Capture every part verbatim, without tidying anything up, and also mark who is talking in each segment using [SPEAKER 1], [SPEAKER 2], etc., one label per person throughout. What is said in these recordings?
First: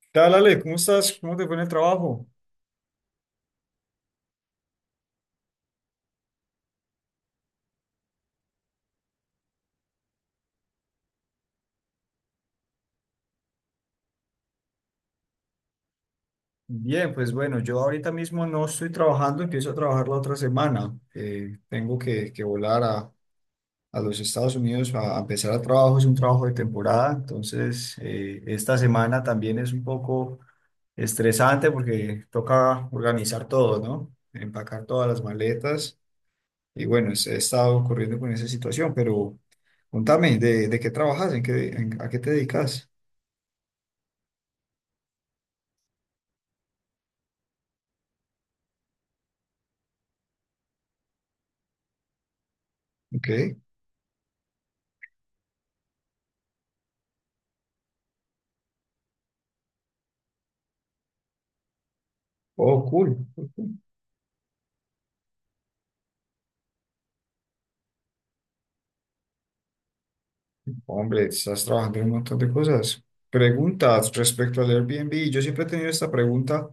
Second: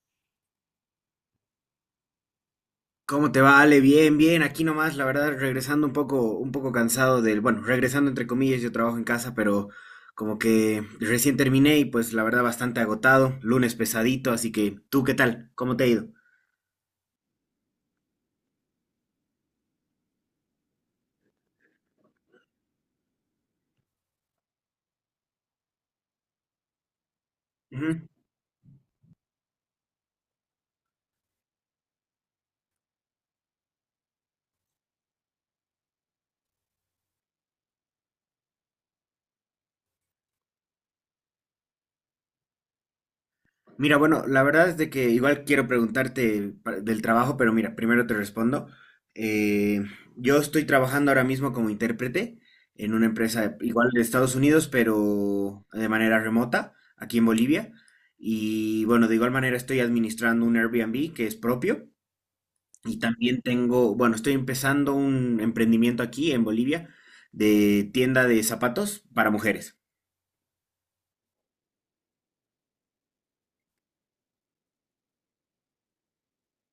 [SPEAKER 1] ¿Qué tal, Ale? ¿Cómo estás? ¿Cómo te fue en el trabajo?
[SPEAKER 2] ¿Cómo te va, Ale? Bien, bien. Aquí nomás, la verdad, regresando un poco, un poco cansado del, bueno, regresando entre comillas, yo trabajo en casa, pero como que recién terminé y pues la verdad bastante agotado, lunes pesadito, así que, ¿tú qué tal? ¿Cómo te ha ido?
[SPEAKER 1] Bien, pues bueno, yo ahorita mismo no estoy trabajando, empiezo a trabajar la otra semana. Eh, tengo que, que volar a, a los Estados Unidos a, a empezar el trabajo. Es un trabajo de temporada, entonces
[SPEAKER 2] Ujú.
[SPEAKER 1] eh, esta semana también es un poco estresante porque toca organizar todo, ¿no? Empacar todas las maletas y bueno, es- he estado corriendo con esa situación. Pero contame, ¿de, de qué trabajas? ¿En qué, en- a qué te dedicas?
[SPEAKER 2] Mira, bueno, la verdad es de que igual quiero preguntarte pa- del trabajo, pero mira, primero te respondo. Eh, yo estoy trabajando ahora mismo como intérprete en una
[SPEAKER 1] Ok,
[SPEAKER 2] empresa igual de Estados Unidos, pero de manera remota, aquí en Bolivia. Y bueno, de igual manera estoy administrando un Airbnb que es propio.
[SPEAKER 1] oh,
[SPEAKER 2] Y
[SPEAKER 1] cool.
[SPEAKER 2] también tengo, bueno, estoy empezando un emprendimiento aquí en Bolivia de tienda de zapatos para mujeres.
[SPEAKER 1] Hombre, estás trabajando en un montón de cosas. Preguntas respecto al Airbnb. Yo siempre he tenido esta pregunta.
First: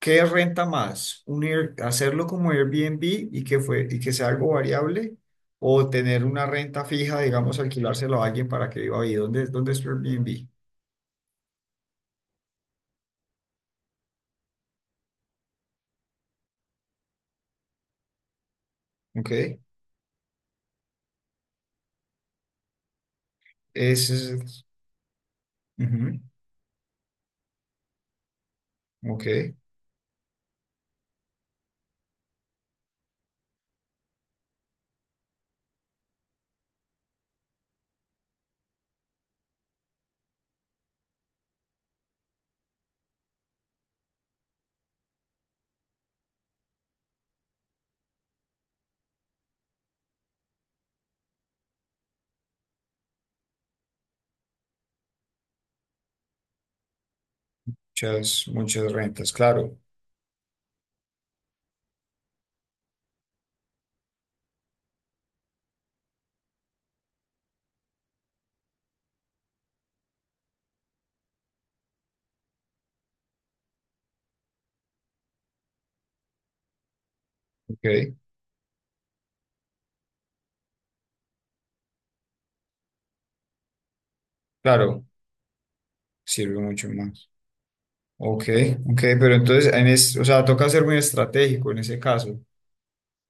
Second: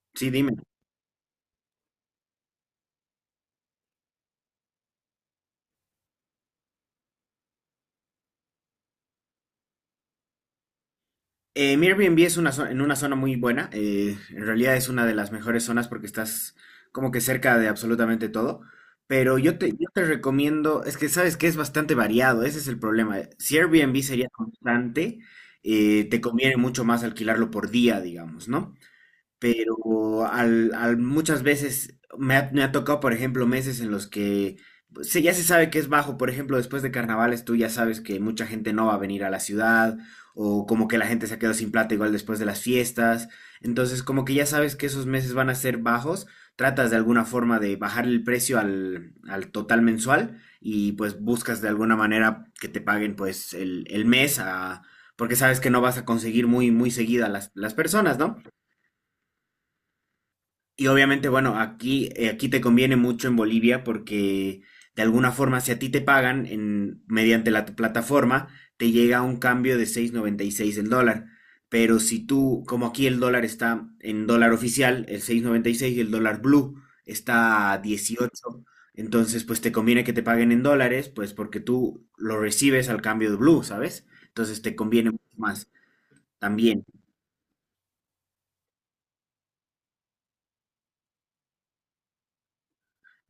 [SPEAKER 1] ¿Qué
[SPEAKER 2] Sí, dime.
[SPEAKER 1] renta más? ¿Un Air- Hacerlo como Airbnb y que fue, y que sea algo variable? ¿O tener una renta fija, digamos, alquilárselo a alguien para que viva ahí? ¿Dónde, dónde es tu Airbnb?
[SPEAKER 2] Eh, mi Airbnb es una zo- en una zona muy buena. Eh, en realidad es una de las mejores zonas porque estás como que cerca de absolutamente todo. Pero
[SPEAKER 1] Ok.
[SPEAKER 2] yo te, yo te recomiendo, es que sabes que es bastante variado, ese es el problema. Si Airbnb
[SPEAKER 1] Ese
[SPEAKER 2] sería
[SPEAKER 1] es,
[SPEAKER 2] constante, eh,
[SPEAKER 1] Ujú.
[SPEAKER 2] te conviene mucho más alquilarlo por día, digamos, ¿no?
[SPEAKER 1] Ok.
[SPEAKER 2] Pero al, al- muchas veces me ha, me ha tocado, por ejemplo, meses en los que pues, se, ya se sabe que es bajo, por ejemplo, después de carnavales tú ya sabes que mucha gente no va a venir a la ciudad o como que la gente se ha quedado sin plata igual después de las fiestas, entonces como que ya sabes que esos meses van a ser bajos, tratas de alguna forma de bajar el precio al, al total mensual y pues buscas de alguna manera que te paguen pues el, el mes a... Porque sabes que no vas a conseguir muy, muy seguida las, las personas, ¿no?
[SPEAKER 1] Muchas, muchas rentas, claro.
[SPEAKER 2] Y obviamente, bueno, aquí, eh, aquí te conviene mucho en Bolivia porque de alguna forma, si a ti te pagan en, mediante la t- plataforma, te llega un cambio de seis noventa y seis el dólar. Pero si tú, como aquí el dólar está en dólar oficial, el seis noventa y seis y el dólar blue está a
[SPEAKER 1] Ok.
[SPEAKER 2] dieciocho, entonces pues te conviene que te paguen en dólares, pues porque tú lo recibes al cambio de blue, ¿sabes? Entonces te
[SPEAKER 1] Claro,
[SPEAKER 2] conviene mucho más
[SPEAKER 1] sirve
[SPEAKER 2] también.
[SPEAKER 1] mucho más. Ok, ok, pero entonces, en es, o sea, toca ser muy estratégico en ese caso.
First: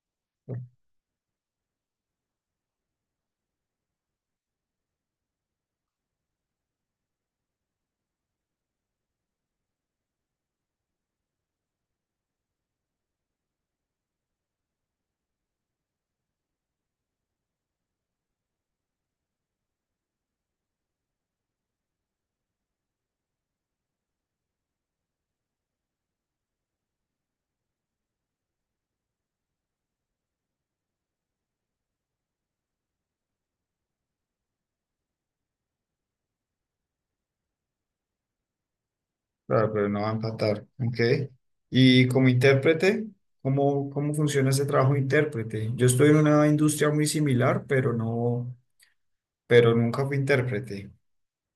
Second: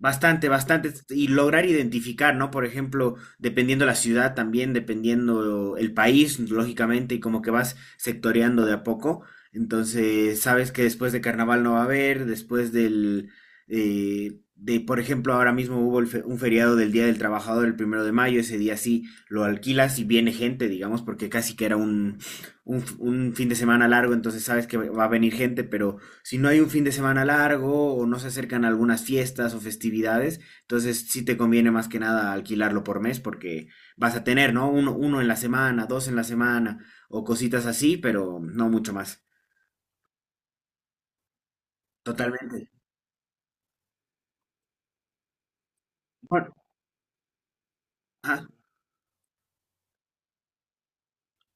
[SPEAKER 2] Bastante, bastante. Y lograr identificar, ¿no? Por ejemplo, dependiendo la ciudad también, dependiendo el país, lógicamente, y como que vas sectoreando de a poco. Entonces, sabes que después de carnaval no va a haber, después del, eh, de, por ejemplo, ahora mismo hubo el fe- un feriado del Día del Trabajador, el primero de mayo, ese día sí lo alquilas y viene gente, digamos, porque casi que era un, un, f- un fin de semana largo, entonces sabes que va a venir gente, pero si no hay un fin de semana largo o no se acercan algunas fiestas o festividades, entonces sí te conviene más que nada alquilarlo por mes porque vas a tener, ¿no? Uno, uno en la semana, dos en la semana o cositas así, pero no mucho más.
[SPEAKER 1] Claro, pero no va a empatar. Ok. Y como
[SPEAKER 2] Totalmente.
[SPEAKER 1] intérprete, ¿cómo, cómo funciona ese trabajo de intérprete? Yo estoy en una
[SPEAKER 2] Bueno,
[SPEAKER 1] industria muy similar, pero
[SPEAKER 2] ajá.
[SPEAKER 1] no, pero nunca fui intérprete.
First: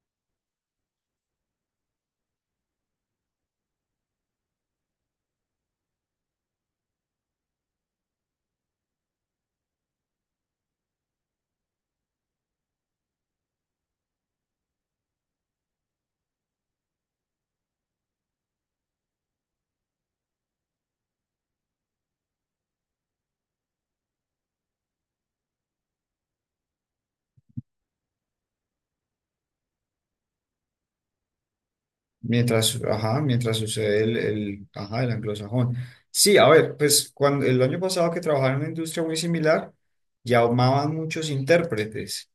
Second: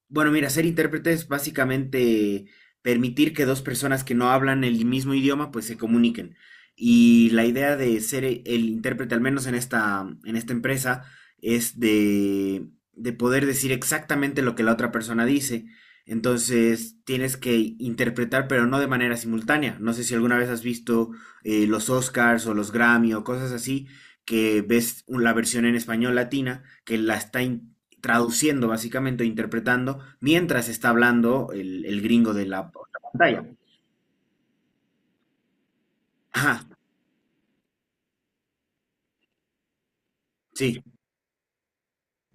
[SPEAKER 2] Bueno, mira, ser intérprete es básicamente permitir que dos personas que no hablan el mismo idioma pues se comuniquen. Y la idea de ser e- el intérprete, al menos en esta, en esta empresa, es de, de poder decir exactamente lo que la otra persona dice. Entonces tienes que interpretar, pero no de manera simultánea. No sé si alguna vez has visto eh, los Oscars o los Grammy o cosas así, que ves un- la versión en español latina, que la está in- traduciendo básicamente, interpretando, mientras está hablando el, el gringo de la
[SPEAKER 1] Mientras,
[SPEAKER 2] otra
[SPEAKER 1] ajá,
[SPEAKER 2] pantalla.
[SPEAKER 1] mientras sucede el, el, ajá, el anglosajón. Sí, a
[SPEAKER 2] Ajá,
[SPEAKER 1] ver, pues cuando el año pasado que trabajaba en una industria muy similar,
[SPEAKER 2] sí,
[SPEAKER 1] llamaban muchos intérpretes,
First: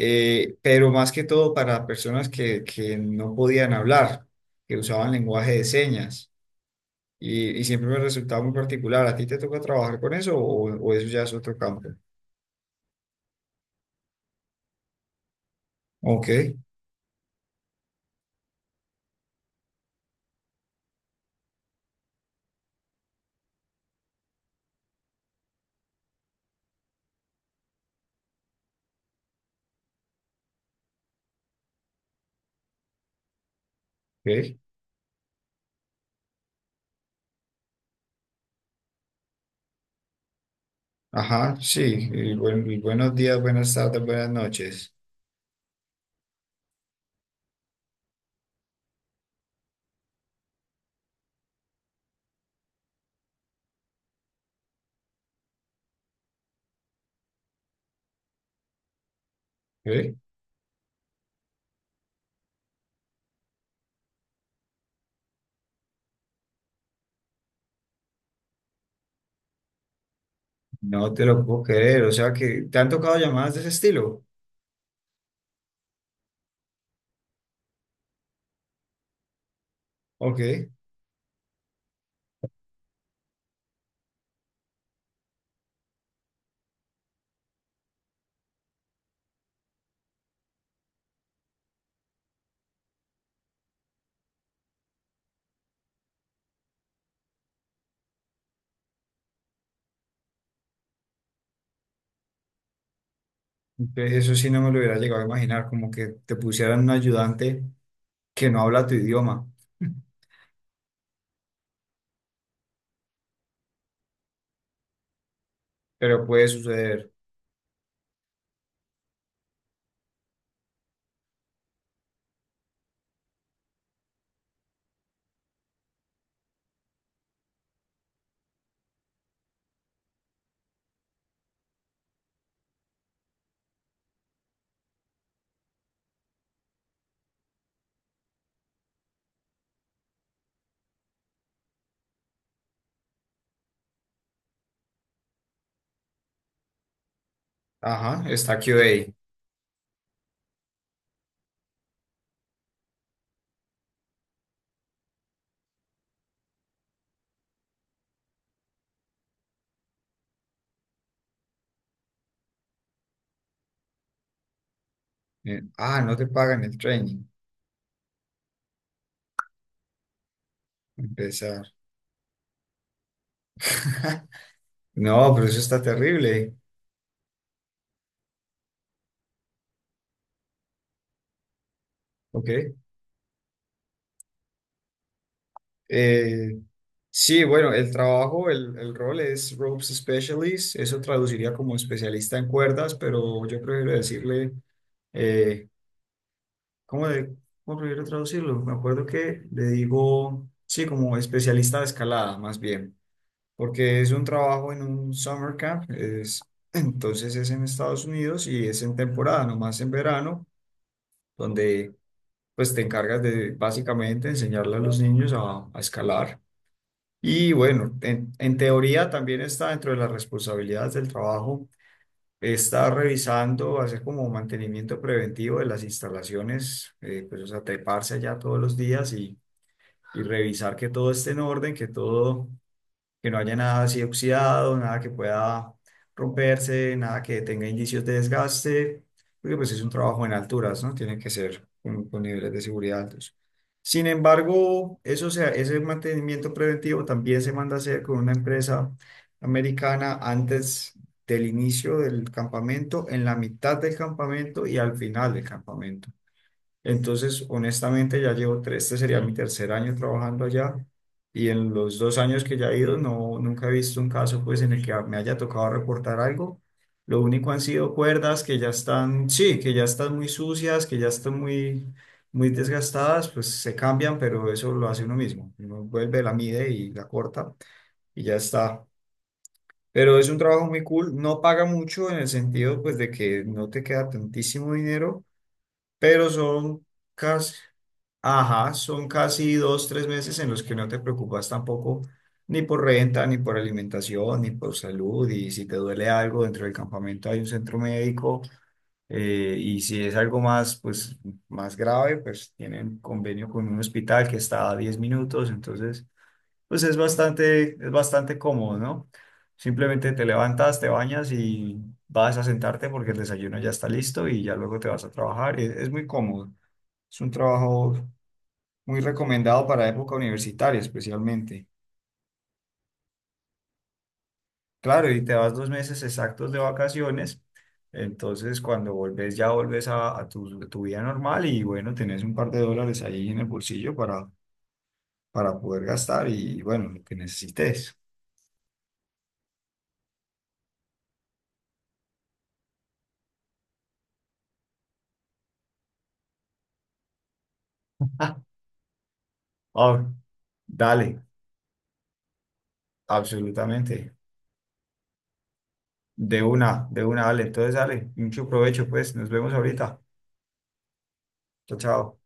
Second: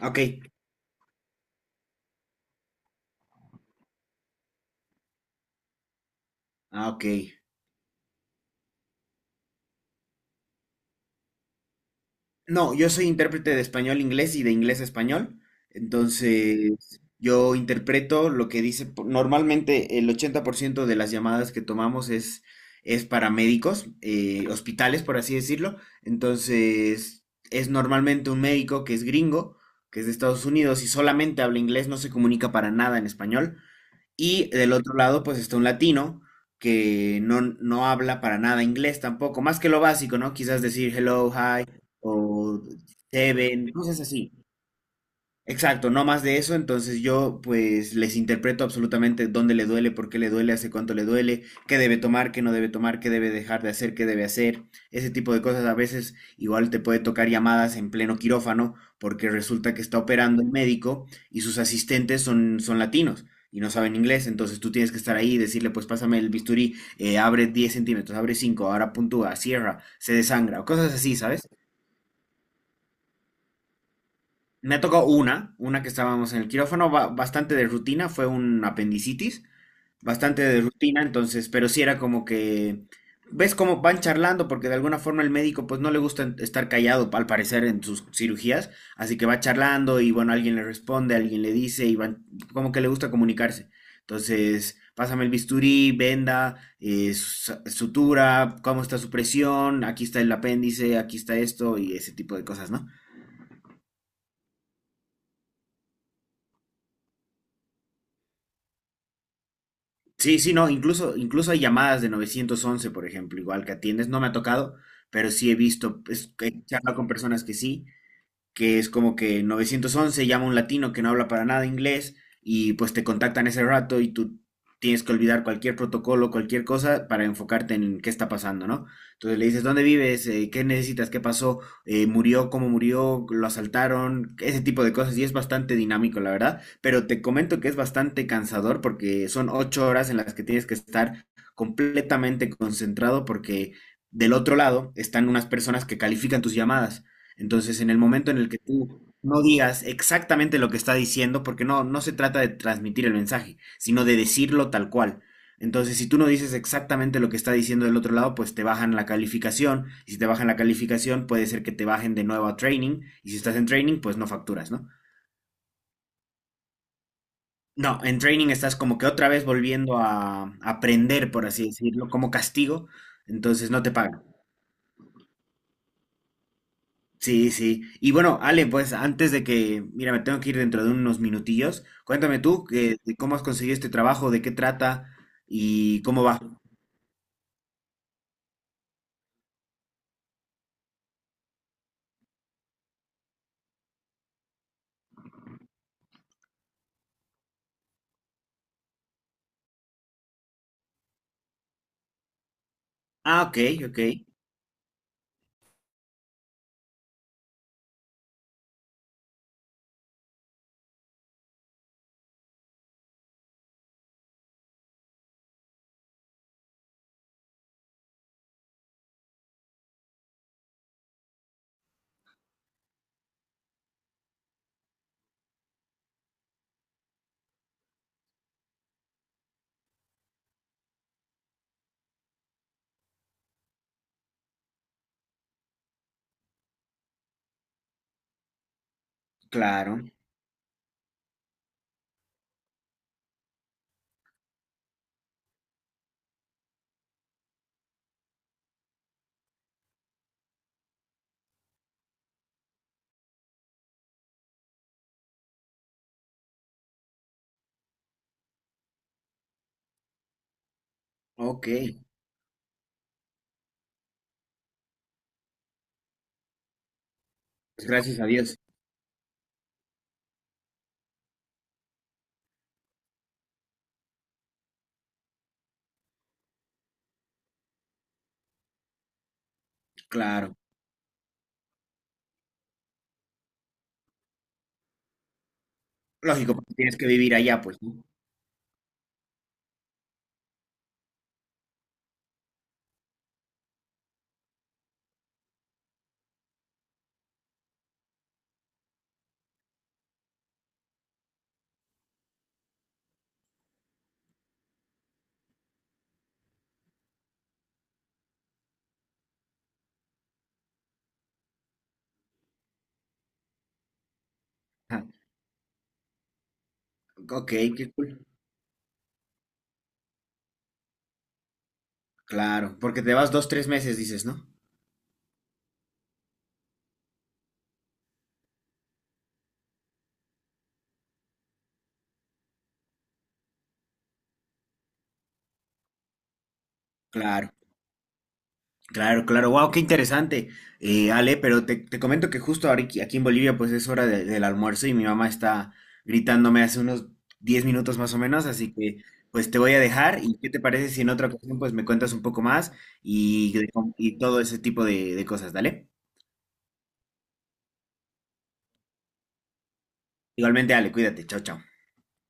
[SPEAKER 2] ok,
[SPEAKER 1] pero más que todo para personas que, que no podían hablar, que usaban lenguaje de señas.
[SPEAKER 2] ah, ok.
[SPEAKER 1] Y, y siempre me resultaba muy particular. ¿A ti te toca trabajar con eso o, o eso ya es otro campo?
[SPEAKER 2] No, yo soy intérprete de español a inglés y de inglés a español,
[SPEAKER 1] Ok,
[SPEAKER 2] entonces yo interpreto lo que dice, po- normalmente el ochenta por ciento de las llamadas que tomamos es, es para médicos, eh, hospitales, por así decirlo, entonces es normalmente un médico que es gringo, que es de Estados Unidos y solamente habla inglés, no se comunica para nada en español. Y
[SPEAKER 1] ok.
[SPEAKER 2] del otro lado, pues está un latino que no, no habla para nada inglés tampoco, más que lo básico, ¿no? Quizás decir hello,
[SPEAKER 1] Ajá,
[SPEAKER 2] hi,
[SPEAKER 1] sí. y
[SPEAKER 2] o
[SPEAKER 1] buen- y buenos días,
[SPEAKER 2] seven,
[SPEAKER 1] buenas
[SPEAKER 2] cosas
[SPEAKER 1] tardes, buenas
[SPEAKER 2] así.
[SPEAKER 1] noches.
[SPEAKER 2] Exacto, no más de eso, entonces yo pues les interpreto absolutamente dónde le duele, por qué le duele, hace cuánto le duele, qué debe tomar, qué no debe tomar, qué debe dejar de hacer, qué debe hacer, ese tipo de cosas. A veces igual te puede tocar llamadas en pleno quirófano porque resulta que está
[SPEAKER 1] Ok.
[SPEAKER 2] operando el médico y sus asistentes son, son latinos y no saben inglés, entonces tú tienes que estar ahí y decirle pues pásame el bisturí, eh, abre diez centímetros, abre cinco, ahora puntúa, cierra, se desangra, o cosas
[SPEAKER 1] No
[SPEAKER 2] así,
[SPEAKER 1] te lo
[SPEAKER 2] ¿sabes?
[SPEAKER 1] puedo creer. O sea que te han tocado llamadas de ese estilo.
[SPEAKER 2] Me ha tocado una, una que estábamos en el quirófano, ba- bastante de rutina, fue un apendicitis,
[SPEAKER 1] Ok,
[SPEAKER 2] bastante de rutina, entonces, pero sí era como que, ves cómo van charlando, porque de alguna forma el médico pues no le gusta en- estar callado, al parecer, en sus cirugías, así que va charlando y bueno, alguien le responde, alguien le dice y van, como que le gusta comunicarse. Entonces, pásame el bisturí, venda, eh, su- sutura, cómo está su presión, aquí está el apéndice, aquí está esto y ese tipo de cosas, ¿no?
[SPEAKER 1] entonces eso sí no me lo hubiera llegado a imaginar, como que te pusieran un ayudante que no habla tu idioma.
[SPEAKER 2] Sí, sí, no, incluso, incluso hay llamadas de novecientos once, por ejemplo, igual que atiendes, no me ha tocado, pero sí he visto,
[SPEAKER 1] Pero
[SPEAKER 2] pues, que
[SPEAKER 1] puede
[SPEAKER 2] he charlado con
[SPEAKER 1] suceder.
[SPEAKER 2] personas que sí, que es como que nueve once llama a un latino que no habla para nada inglés y pues te contactan ese rato y tú tienes que olvidar cualquier protocolo, cualquier cosa para enfocarte en qué está pasando, ¿no? Entonces le dices, ¿dónde vives? Eh, ¿Qué necesitas? ¿Qué pasó? Eh, ¿Murió? ¿Cómo murió? ¿Lo asaltaron? Ese tipo de cosas y es bastante dinámico, la verdad, pero te comento que es bastante cansador porque son ocho horas en las que tienes que estar completamente concentrado porque del otro lado están unas personas que califican tus llamadas. Entonces, en el
[SPEAKER 1] Ajá,
[SPEAKER 2] momento en el
[SPEAKER 1] está
[SPEAKER 2] que tú
[SPEAKER 1] Q A.
[SPEAKER 2] no digas exactamente lo que está diciendo, porque no, no se trata de transmitir el mensaje, sino de decirlo tal cual. Entonces, si tú no dices exactamente lo que está diciendo del otro lado, pues te bajan la calificación. Y si te bajan la calificación, puede ser que te bajen de nuevo a training. Y si estás en training, pues no facturas, ¿no?
[SPEAKER 1] Eh, Ah, no te pagan el training.
[SPEAKER 2] No, en training estás como que otra vez volviendo a aprender, por así
[SPEAKER 1] Empezar.
[SPEAKER 2] decirlo, como castigo. Entonces no te pagan.
[SPEAKER 1] No, pero eso está terrible.
[SPEAKER 2] Sí, sí. Y bueno, Ale, pues antes de que, mira, me tengo que ir dentro de unos minutillos, cuéntame tú
[SPEAKER 1] Ok.
[SPEAKER 2] que, de cómo has conseguido este trabajo, de qué trata y cómo va.
[SPEAKER 1] Eh, sí, bueno, el trabajo, el, el rol es Ropes Specialist. Eso traduciría como especialista en cuerdas, pero yo prefiero decirle, eh, ¿cómo, de- cómo prefiero traducirlo? Me acuerdo que le digo, sí, como especialista de escalada, más bien,
[SPEAKER 2] Ah, ok, ok,
[SPEAKER 1] porque es un trabajo en un summer camp. Es, entonces es en Estados Unidos y es en temporada, nomás en verano, donde pues te encargas de básicamente enseñarle a los niños a a escalar. Y bueno, en, en teoría también está dentro de las responsabilidades del trabajo, está revisando, hacer como mantenimiento preventivo de las instalaciones, eh, pues o sea, treparse allá todos los días y, y revisar que todo esté en orden, que todo que no haya nada así oxidado, nada que pueda romperse, nada que tenga indicios de desgaste, porque pues es un
[SPEAKER 2] claro,
[SPEAKER 1] trabajo en alturas, ¿no? Tiene que ser con, con niveles de seguridad altos. Sin embargo, eso sea, ese mantenimiento preventivo también se manda a hacer con una empresa americana antes del inicio del campamento, en la mitad del campamento y al final del campamento. Entonces, honestamente, ya llevo tres, este sería mi tercer año trabajando allá y
[SPEAKER 2] ok.
[SPEAKER 1] en los dos años que ya he ido, no, nunca he visto un caso pues en el que me haya tocado reportar algo. Lo único han
[SPEAKER 2] Pues
[SPEAKER 1] sido
[SPEAKER 2] gracias a
[SPEAKER 1] cuerdas
[SPEAKER 2] Dios,
[SPEAKER 1] que ya están, sí, que ya están muy sucias, que ya están muy, muy desgastadas, pues se cambian, pero eso lo hace uno mismo. Uno vuelve, la mide y la corta y ya está. Pero es un
[SPEAKER 2] claro.
[SPEAKER 1] trabajo muy cool, no paga mucho en el sentido pues de que no te queda tantísimo dinero, pero
[SPEAKER 2] Lógico, porque
[SPEAKER 1] son
[SPEAKER 2] tienes que vivir
[SPEAKER 1] casi,
[SPEAKER 2] allá, pues, ¿no?
[SPEAKER 1] ajá, son casi dos, tres meses en los que no te preocupas tampoco ni por renta, ni por alimentación, ni por salud. Y si te duele algo dentro del campamento hay un centro médico, eh, y si es algo más, pues, más grave, pues tienen convenio con un hospital que está a diez minutos. Entonces, pues es bastante, es bastante cómodo, ¿no? Simplemente te levantas, te bañas y vas a sentarte porque el desayuno ya está listo y ya luego te
[SPEAKER 2] Ajá.
[SPEAKER 1] vas a trabajar. Es, es muy cómodo. Es un
[SPEAKER 2] Ok, qué
[SPEAKER 1] trabajo
[SPEAKER 2] cool.
[SPEAKER 1] muy recomendado para época universitaria, especialmente.
[SPEAKER 2] Claro, porque te vas dos, tres meses, dices, ¿no?
[SPEAKER 1] Claro, y te vas dos meses exactos de vacaciones, entonces cuando volvés ya volvés a, a tu, tu vida normal y bueno, tenés un par de dólares ahí en el bolsillo para, para poder gastar y bueno, lo que
[SPEAKER 2] Claro.
[SPEAKER 1] necesites.
[SPEAKER 2] Claro, claro, wow, qué interesante, eh, Ale, pero te, te comento que justo ahora aquí aquí en Bolivia pues es hora de- del almuerzo y mi mamá está gritándome hace unos diez minutos más o
[SPEAKER 1] Ah,
[SPEAKER 2] menos, así que pues te voy a
[SPEAKER 1] ah,
[SPEAKER 2] dejar y qué te parece si en otra
[SPEAKER 1] dale,
[SPEAKER 2] ocasión pues me cuentas un poco más y, de- y
[SPEAKER 1] absolutamente.
[SPEAKER 2] todo ese tipo de, de cosas, dale.
[SPEAKER 1] De una, de una, dale. Entonces, dale, mucho provecho, pues. Nos vemos ahorita.
[SPEAKER 2] Igualmente, Ale, cuídate, chao, chao.
[SPEAKER 1] Chao, chao.